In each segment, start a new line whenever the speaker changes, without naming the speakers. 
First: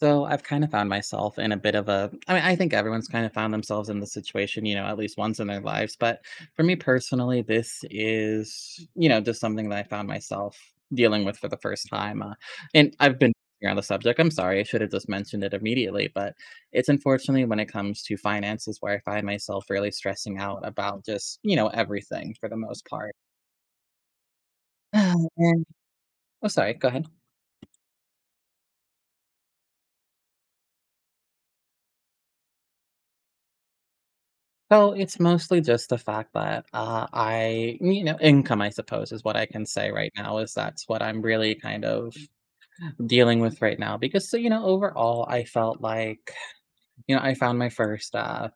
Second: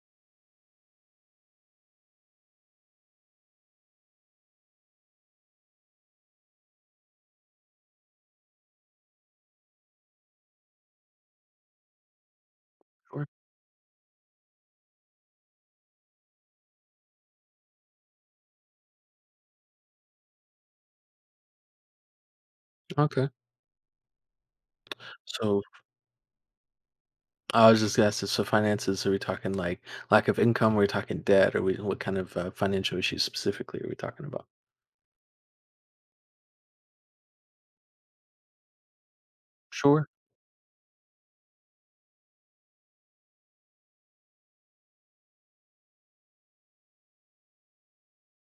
So I've kind of found myself in a bit of a I think everyone's kind of found themselves in this situation, you know, at least once in their lives. But for me personally, this is, you know, just something that I found myself dealing with for the first time. And I've
Sure.
been here on the subject. I'm sorry, I should have just mentioned it immediately. But it's unfortunately when it comes to finances where I find myself really stressing out about just, you know, everything for the most part.
Okay. So
And, oh, sorry, go ahead.
I was just gonna ask, so finances, are we talking like lack of income? Are we talking debt? Are we what kind of financial issues specifically are we talking about?
So it's mostly just the fact that I, you know, income, I suppose, is what I can say
Sure.
right now, is that's what I'm really kind of dealing with right now. Because, so, you know, overall, I felt like, you know, I found my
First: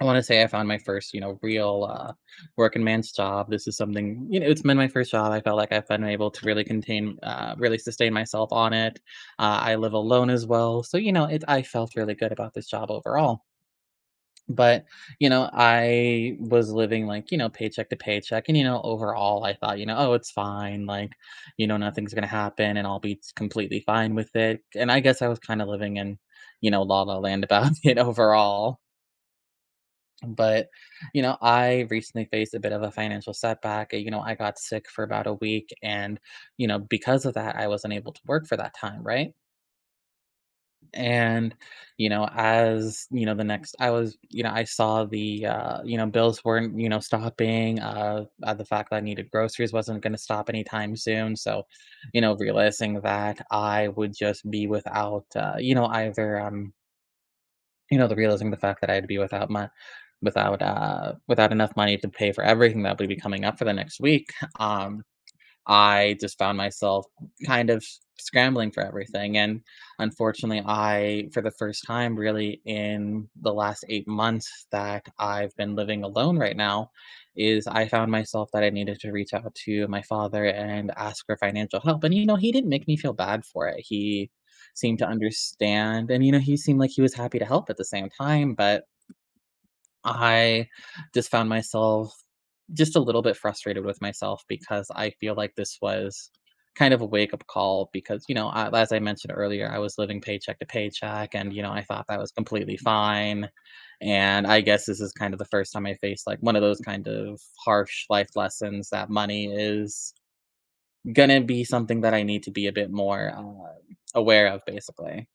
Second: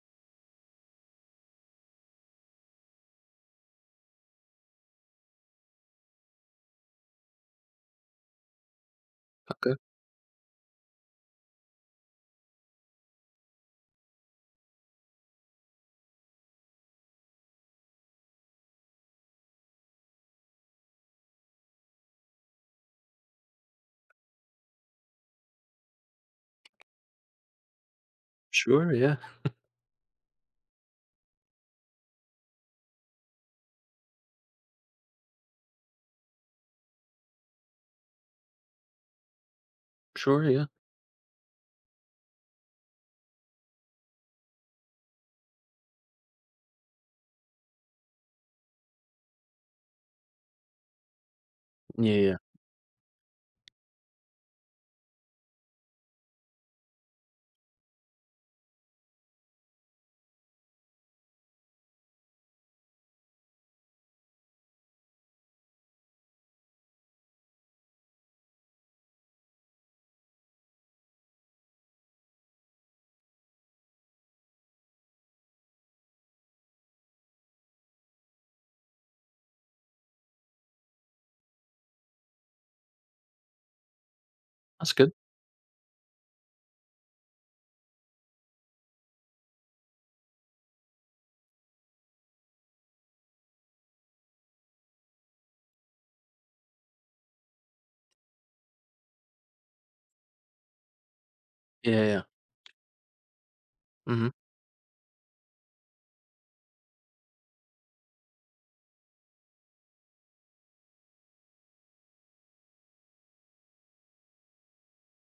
I want to say I found my first, you know, real working man's job. This is something, you know, it's been my first job. I felt like I've been able to really really sustain myself on it.
Okay.
I live alone as well. So, you know, it, I felt really good about this job overall. But, you know, I was living, like, you know, paycheck to paycheck, and, you know, overall, I thought, you know, "Oh, it's fine, like, you know, nothing's gonna happen, and I'll be completely fine with it," and I guess I was kinda living in, you know, la la land about it overall,
Sure. Yeah.
but, you know, I recently faced a bit of a financial setback, you know, I got sick for about a week, and, you know, because of that, I wasn't able to work for that time, right?
Sure. Yeah.
And, you know, as, you know, the next I was, you know, I saw you know, bills weren't, you know, stopping, the fact that I needed groceries wasn't going to stop anytime soon. So,
Yeah.
you
Yeah.
know, realizing that I would just be without, you know, you know, the realizing the fact that I'd be without my, without enough money to pay for everything that would be coming up for the next week. Um, I just found myself kind of scrambling for everything, and unfortunately, I for the first time really in the last 8 months that I've been living alone right now, is I found myself that I needed to reach out to my father and ask for financial help, and, you know, he didn't make me feel bad for it. He
That's
seemed to
good.
understand, and, you know, he seemed like he was happy to help at the same time, but I just found myself just a little bit frustrated with myself because I feel like this was kind of a wake up call because you know I, as I mentioned earlier, I was living paycheck to paycheck, and you know I
Yeah.
thought that
Yeah.
was completely fine.
Hmm.
And I guess this is kind of the first time I faced like one of those kind of harsh life lessons that money is gonna be something that I need to be a bit more aware of, basically.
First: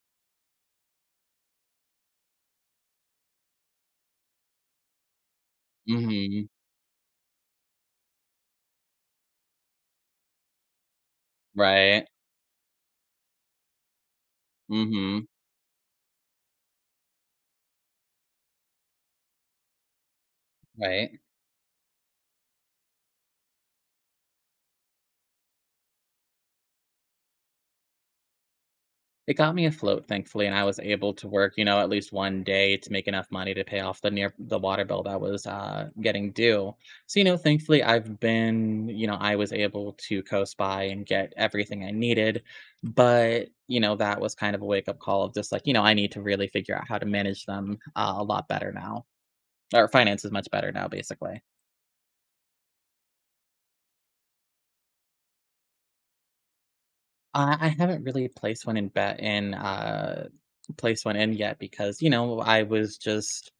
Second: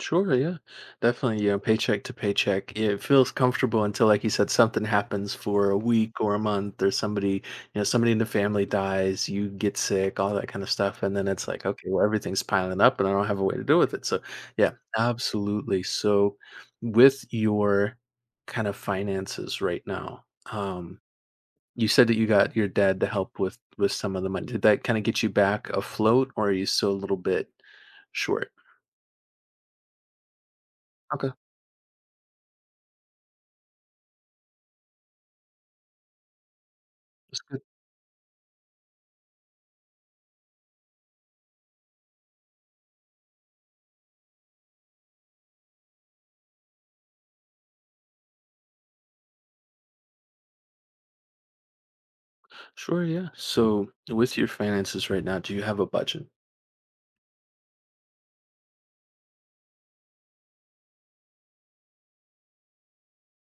Sure, yeah. Definitely, paycheck to paycheck. It feels comfortable until, like you said, something happens for a week or a
Hmm.
month or somebody in the family dies, you get sick, all that kind of stuff. And then it's like, okay, well,
Right.
everything's piling up and I don't have a way to deal with it. So, yeah,
Hmm.
absolutely. So, with your kind of finances right now, um,
Right.
you said that you got your dad to help with some of the money. Did that kind of get you back afloat or are you still a little bit short?
It got me afloat, thankfully, and I was able to
Okay.
work, you know, at least one day to make enough money to pay off the near the water bill that was, getting due. So, you know, thankfully, I've been you know, I was able to coast by and get everything I needed, but, you know, that was kind of a wake-up call of just like, you know, I need to really figure out how to manage them, a lot better now, or finances much better now, basically.
Sure, yeah. So, with your finances right now, do you have a budget?
I haven't really placed one in placed one in yet because, you know, I was just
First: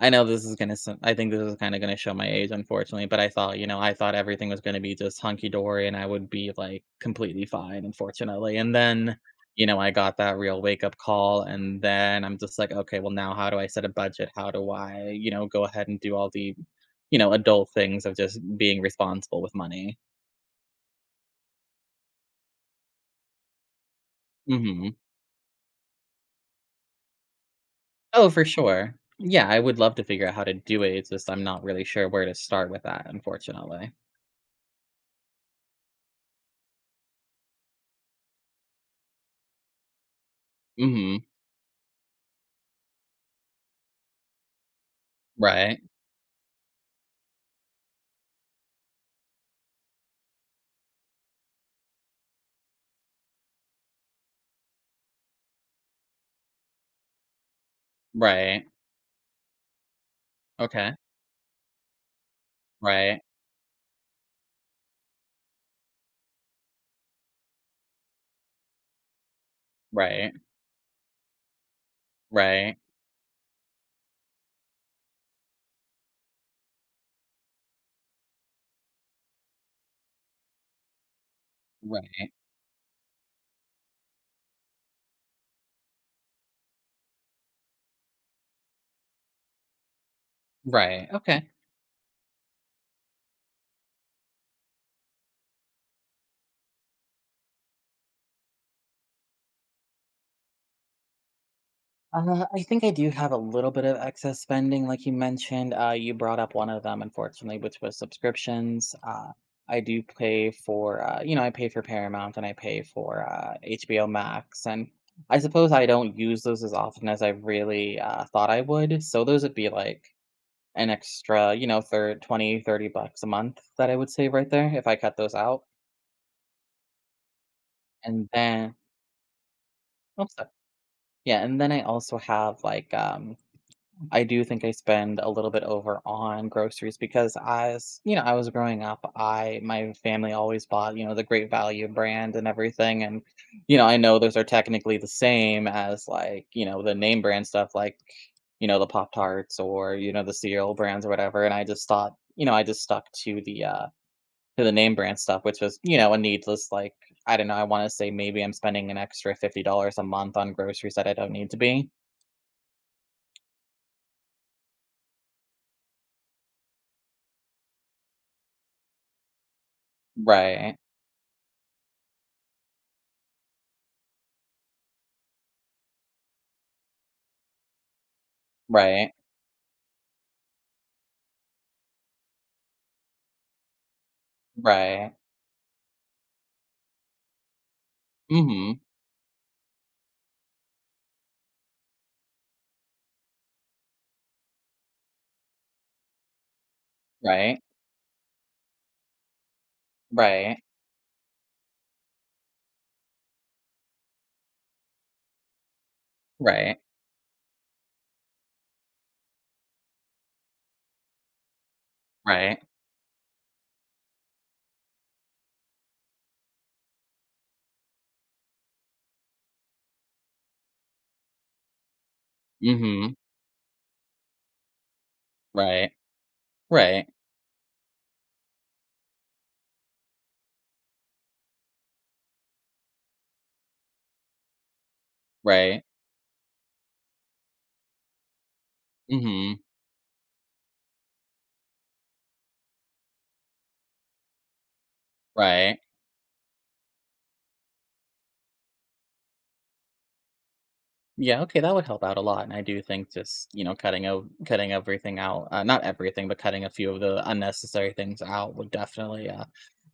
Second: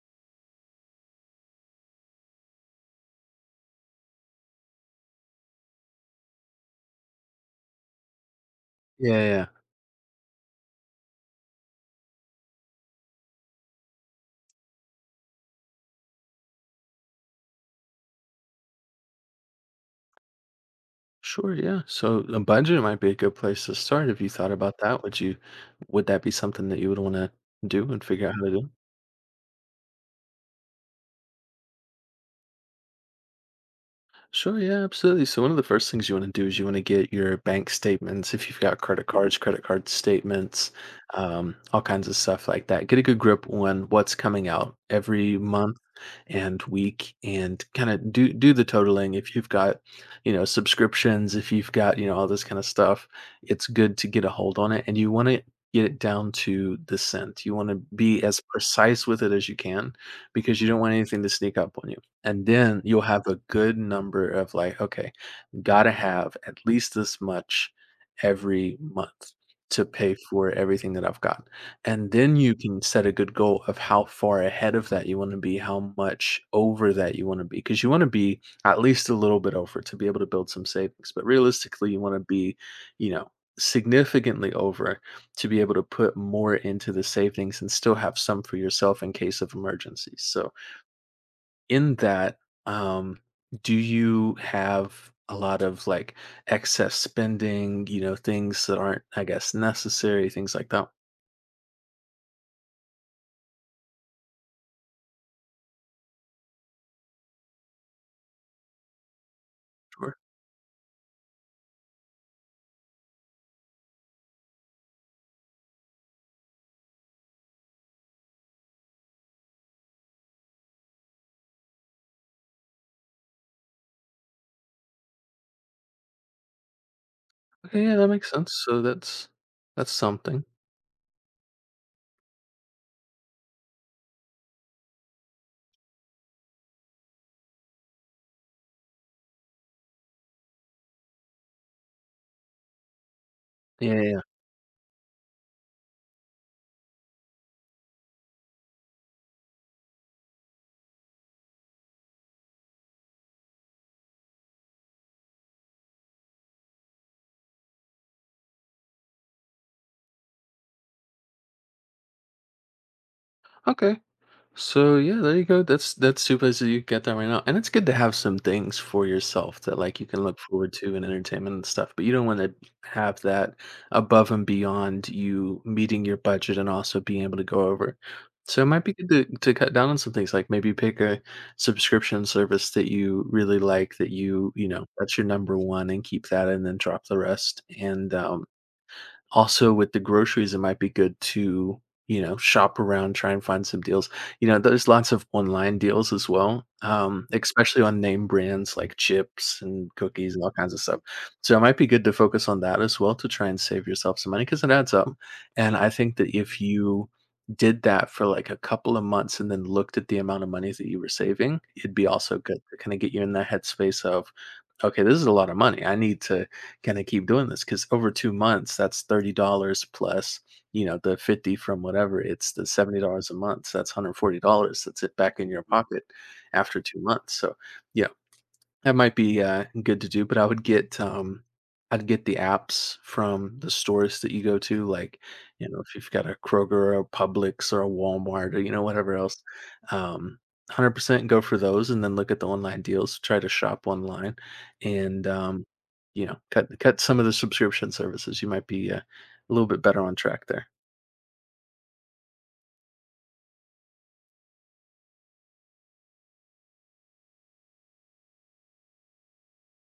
I know this is gonna so I think this is kinda gonna show my age, unfortunately, but I thought, you know, I thought everything was gonna be just hunky dory and I would be, like, completely fine, unfortunately, and then,
Yeah, yeah.
you know, I got that real wake up call, and then I'm just like, "Okay, well, now how do I set a budget? How do I, you know, go ahead and do all the, you know, adult things of just being responsible with money?"
Sure, yeah. So, a budget might be a good place to start. If you thought about
Mhm.
that, would that be something that you would want to do and figure
Oh,
out how
for
to do?
sure. Yeah, I would love to figure out how to do it, it's just I'm not really sure where to start with that, unfortunately.
Sure, yeah, absolutely. So one of the first things you want to do is you want to get your bank statements. If you've got credit cards, credit card statements,
Mhm.
all kinds of stuff like that. Get a good grip on what's coming out every month
Right.
and week, and kind of do the totaling. If you've got, subscriptions, if you've got, all this kind of stuff, it's good to get a hold on it, and you want to get it down to the cent. You want to be as
Right.
precise with it as you can because you don't want
Okay.
anything to sneak up on you. And then you'll
Right,
have a good number of like, okay, gotta have at least this much every month to pay
right,
for everything that I've got. And then you
right,
can set a good goal of how far ahead of that you want to be, how much over that you want to be, because you want to be at least a little bit over to be able to build some savings. But realistically, you want to
right,
be, you know, significantly over to be able to put more into the savings and still have some for yourself in case of emergencies. So
right, okay.
in that, um, do you have a lot of like excess spending, things that aren't, I guess, necessary, things like that?
I think I do have a little bit of excess spending, like you mentioned, you brought up one of them, unfortunately, which was subscriptions. I do
Sure.
pay for, you know, I pay for Paramount and I pay for, HBO Max, and I suppose I don't use those as often as I really, thought I would, so those would be, like, an extra, you know, thir $20, $30 a month that I would save right there if I cut those out,
Okay, yeah, that
and
makes sense.
then
So that's
oops,
something.
yeah, and then I also have, like, I do think I spend a little bit over on groceries because as, you know, I was growing up, I my family always bought, you know, the Great Value brand and everything, and, you know,
Yeah,
I
yeah,
know
yeah.
those are technically the same as, like, you know, the name brand stuff like, you know, the Pop-Tarts or, you know, the cereal brands or whatever, and I just thought you know, I just stuck to to the name brand stuff, which was, you know, a needless, like, I don't know, I wanna say maybe I'm spending an extra $50 a month on groceries that I don't need to be.
Okay. So yeah, there you go. That's two places you can get that right now, and it's good to have some things for yourself that like you can look forward
Right,
to in entertainment and stuff. But you don't want to have that above and beyond you meeting your budget and also being able to go over. So it might be good
right,
to cut down on some things, like maybe pick a subscription service that you really like, that you know
right.
that's your number one, and keep that, and then drop the rest. And
Mhm.
also, with the groceries, it might be good to, shop around, try and find some deals. You know, there's lots of online deals as well,
Right,
especially on name brands like chips and cookies and all
right,
kinds of stuff. So it might be good to focus on that as well to try and save yourself some money because it adds up. And I think that if
right,
you did that for like a couple of months and then looked at the amount of money that you were saving, it'd be also good
right.
to kind of get you in that headspace of, okay, this is a lot of money. I need to can I keep doing this? Because over 2 months, that's $30 plus, the 50 from whatever. It's the seventy
Mhm.
dollars a month. So that's $140. That's it back in your
Right,
pocket after two
right,
months. So yeah, that might be, good to do, but I'd get the apps from the stores that you go to, like,
right.
if you've got a Kroger or a Publix or a Walmart or, whatever else,
Mhm.
um, 100% go for those and then look at the online deals, try to shop online and,
Right.
cut some of the subscription services. You might be, a little bit better on track there.
Yeah, okay, that would help out a lot, and I do think just, you know, cutting o cutting everything out, not everything, but cutting a few of the unnecessary things out would definitely,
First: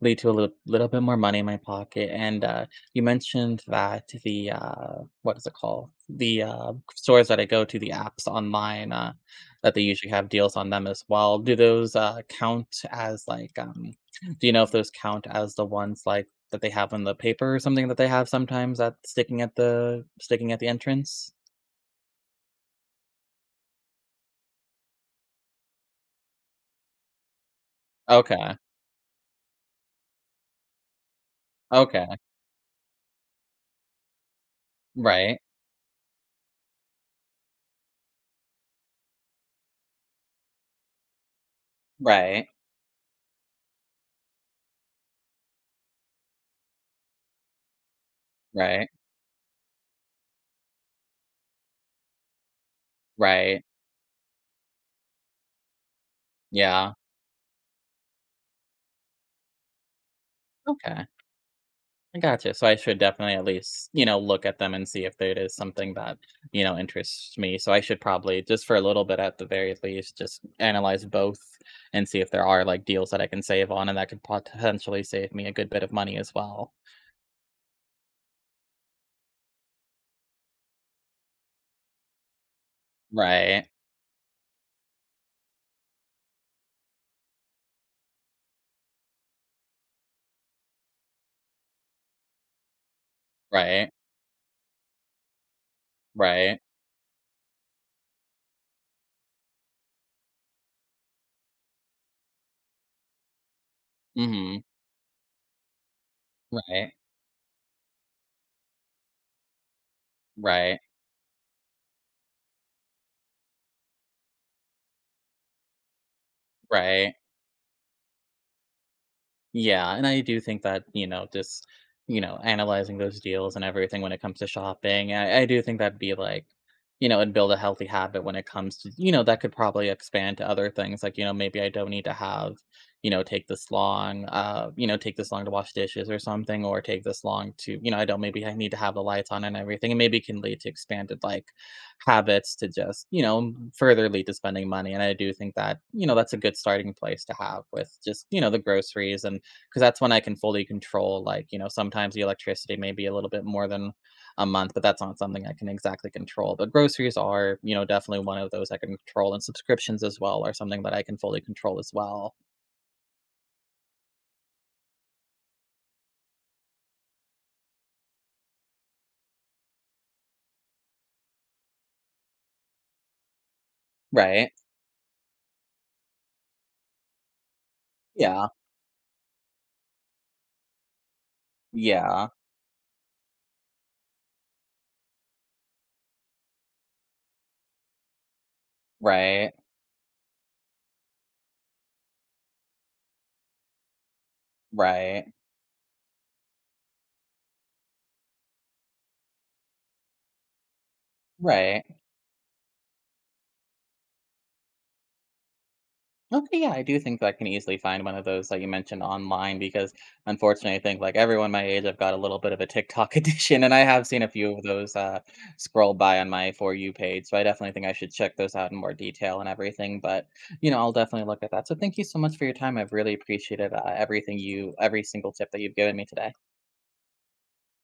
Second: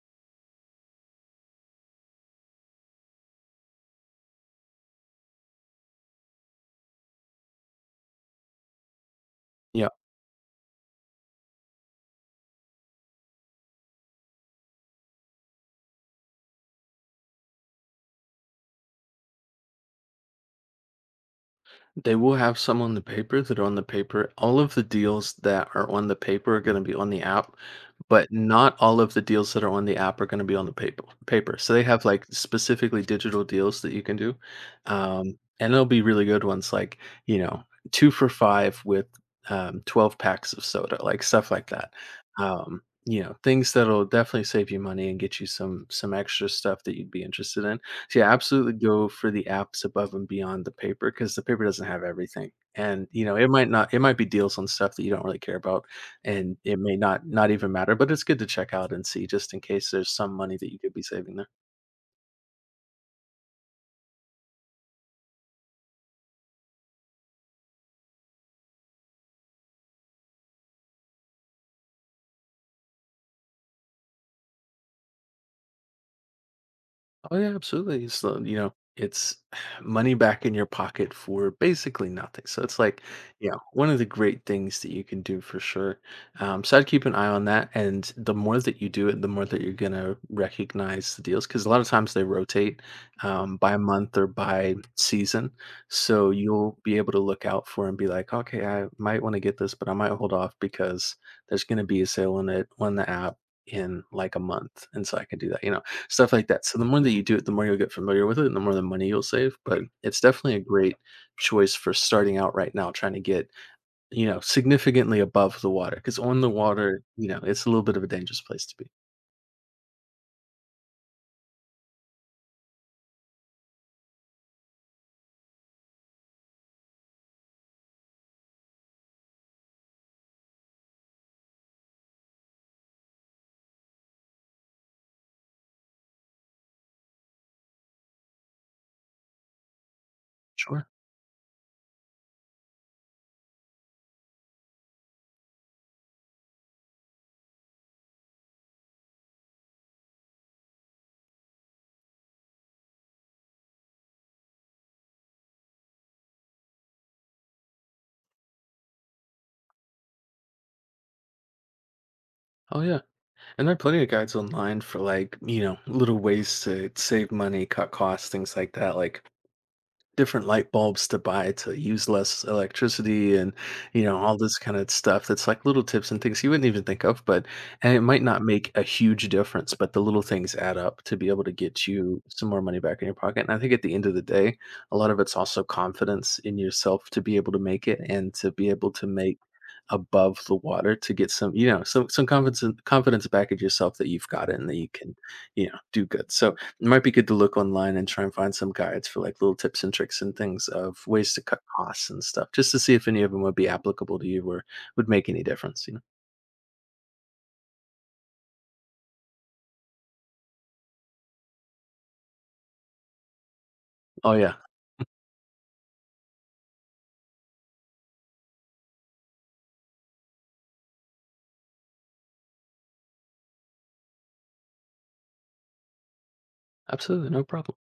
lead to a little little bit more money in my pocket, and, you mentioned that what is it called? The stores that I go to, the apps online, that they
Yeah,
usually have deals on them as well. Do those, count as, like, do you know if those count as the ones, like, that they have on the paper or something that they have sometimes at sticking at the entrance?
they will have some on the paper that are on the paper. All of the deals that are on the paper are gonna be on the app, but
Okay,
not all of the deals that are on the app are gonna be on the paper paper. So they have,
okay.
like, specifically digital deals that you can do,
Right,
and they'll be really good ones, like, you know, 2 for 5 with, 12 packs of soda, like, stuff like that.
right,
Things that'll definitely save you money and get you some extra stuff that you'd be interested in. So, yeah, absolutely
right,
go for the apps above and beyond the paper because the paper doesn't have everything. And it
right.
might not it might be deals on stuff that you don't really care about, and it
Yeah,
may not even matter, but it's good to check out and see just in case there's some money that you could be
okay,
saving there.
I gotcha. So I should definitely at least, you know, look at them and see if it is something that, you know, interests me. So I should probably just for a little bit at the very least, just analyze both and see if there are, like, deals that I can save on and that could potentially save me a good bit of money as well.
Oh yeah, absolutely. It's money back in your pocket for basically nothing. So it's like, yeah,
Right,
one of the great things that you can do for sure. So I'd keep an eye on that, and the more that you do it, the more that you're gonna recognize the deals, because a lot of times they rotate by
right,
month or by season. So
right.
you'll be able to look out for and be like, okay, I might want to get this, but I might hold off because there's gonna be a sale on it on the app in like a
Mhm.
month, and so I can do that. You know, stuff like that. So the
Right,
more that you do it, the more you'll get familiar with it, and the more the money you'll save, but it's definitely a
right.
great choice for starting out right now, trying to get, significantly above the water, because on the water,
Right.
you know, it's a little bit of a dangerous place to be.
Yeah, and I do think that, you know, just, you know, analyzing those deals and everything when it comes to shopping, I do think that'd be like, you know, and build a healthy habit when it comes to, you know, that could probably expand to other things. Like, you know, maybe I don't need to have, you know, take this long, you know, take this long to wash dishes or something, or take this long to, you know, I don't maybe I need to have the lights on and everything. And maybe it can lead to
Sure.
expanded like habits to just, you know, further lead to spending money. And I do think that, you know, that's a good starting place to have with just, you know, the groceries and because that's when I can fully control. Like, you know, sometimes the electricity may be a little bit more than a month, but that's not something I can exactly control. But groceries are, you know, definitely one of those I can control, and subscriptions as well are something that I can fully control as well.
Oh, yeah, and there are plenty of guides online for, like, little ways to save money, cut costs, things like that, like different light bulbs to buy to use less electricity, and all
Right?
this kind of stuff that's like little tips and things you wouldn't even think of, but and it might not
Yeah.
make a huge difference, but the little things add up to be able to get you
Yeah.
some more money back in your pocket. And I think at the end of the day, a lot of it's also confidence in yourself to be able to make it and to be able to make
Right.
above the water, to get some confidence back at yourself that you've got it and that you can
Right.
do good. So it might be good to look online and try and find some guides for like little tips and tricks and things of ways to cut
Right.
costs and stuff, just to see if any of them would be applicable to you or would make any difference, you know?
Okay, yeah, I do think that I can easily find one of those that you mentioned online because unfortunately I think like everyone my age I've got a little bit of a TikTok addiction and I have seen a
Oh yeah,
few of those scroll by on my for you page. So I definitely think I should check those out in more detail and everything. But you know, I'll definitely look at that. So thank you so much for your time. I've really appreciated everything you every single tip that you've given me today.
absolutely, no problem.